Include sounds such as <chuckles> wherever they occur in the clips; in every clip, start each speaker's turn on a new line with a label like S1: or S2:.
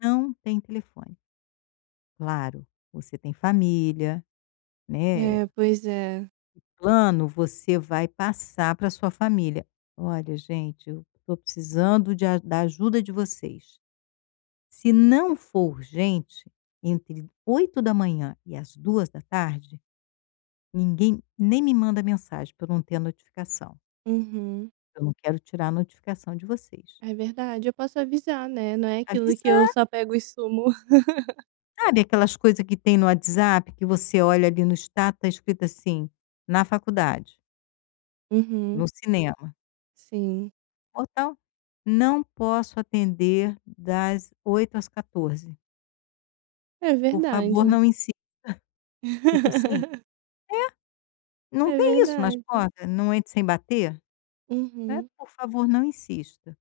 S1: Não tem telefone. Claro, você tem família, né, eh,
S2: É, pois é.
S1: plano você vai passar para sua família, olha gente eu estou precisando de a da ajuda de vocês. Se não for urgente, entre 8h e às 14h, ninguém nem me manda mensagem para eu não ter a notificação.
S2: Uhum.
S1: Eu não quero tirar a notificação de vocês.
S2: É verdade, eu posso avisar, né, não é aquilo que eu
S1: Avisar.
S2: só pego e sumo. <laughs>
S1: Sabe, aquelas coisa que tem no WhatsApp que você olha ali no status tá escrito assim, na faculdade.
S2: Uhum.
S1: No cinema.
S2: Sim.
S1: Ou tal, não posso atender das 8h às 14h.
S2: É
S1: Por favor
S2: verdade.
S1: não insista, tipo assim,
S2: <laughs>
S1: é, não
S2: É
S1: tem isso nas
S2: verdade.
S1: portas, não entre sem bater, né,
S2: Uhum.
S1: por favor não insista.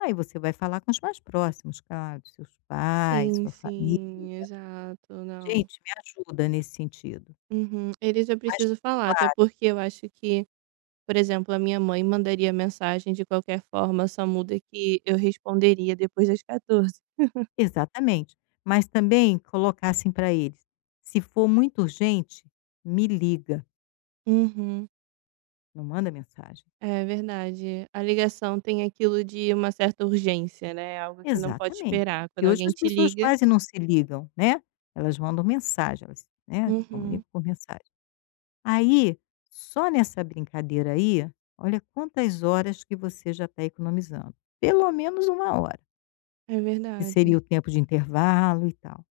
S1: Aí você vai falar com os mais próximos claro, seus pais,
S2: Sim
S1: sua família,
S2: sim, exato, não.
S1: gente me ajuda nesse sentido.
S2: Uhum, eles eu
S1: Mais
S2: preciso falar, até
S1: claro.
S2: porque eu acho que, por exemplo, a minha mãe mandaria mensagem de qualquer forma, só muda que eu responderia depois das 14. <chuckles>
S1: Exatamente, mas também colocar assim para eles, se for muito urgente, me liga.
S2: Uhum.
S1: Não manda mensagem.
S2: É verdade, a ligação tem aquilo de uma certa urgência, né, é algo que não pode
S1: Exatamente,
S2: esperar
S1: porque
S2: quando
S1: hoje
S2: alguém
S1: as
S2: te
S1: pessoas
S2: liga
S1: quase não se ligam, né, elas mandam mensagens, né, se
S2: Uhum.
S1: comunicam por mensagem. Aí, só nessa brincadeira aí, olha quantas horas que você já tá economizando, pelo menos 1 hora.
S2: É
S1: Que seria
S2: verdade.
S1: o tempo de intervalo e tal.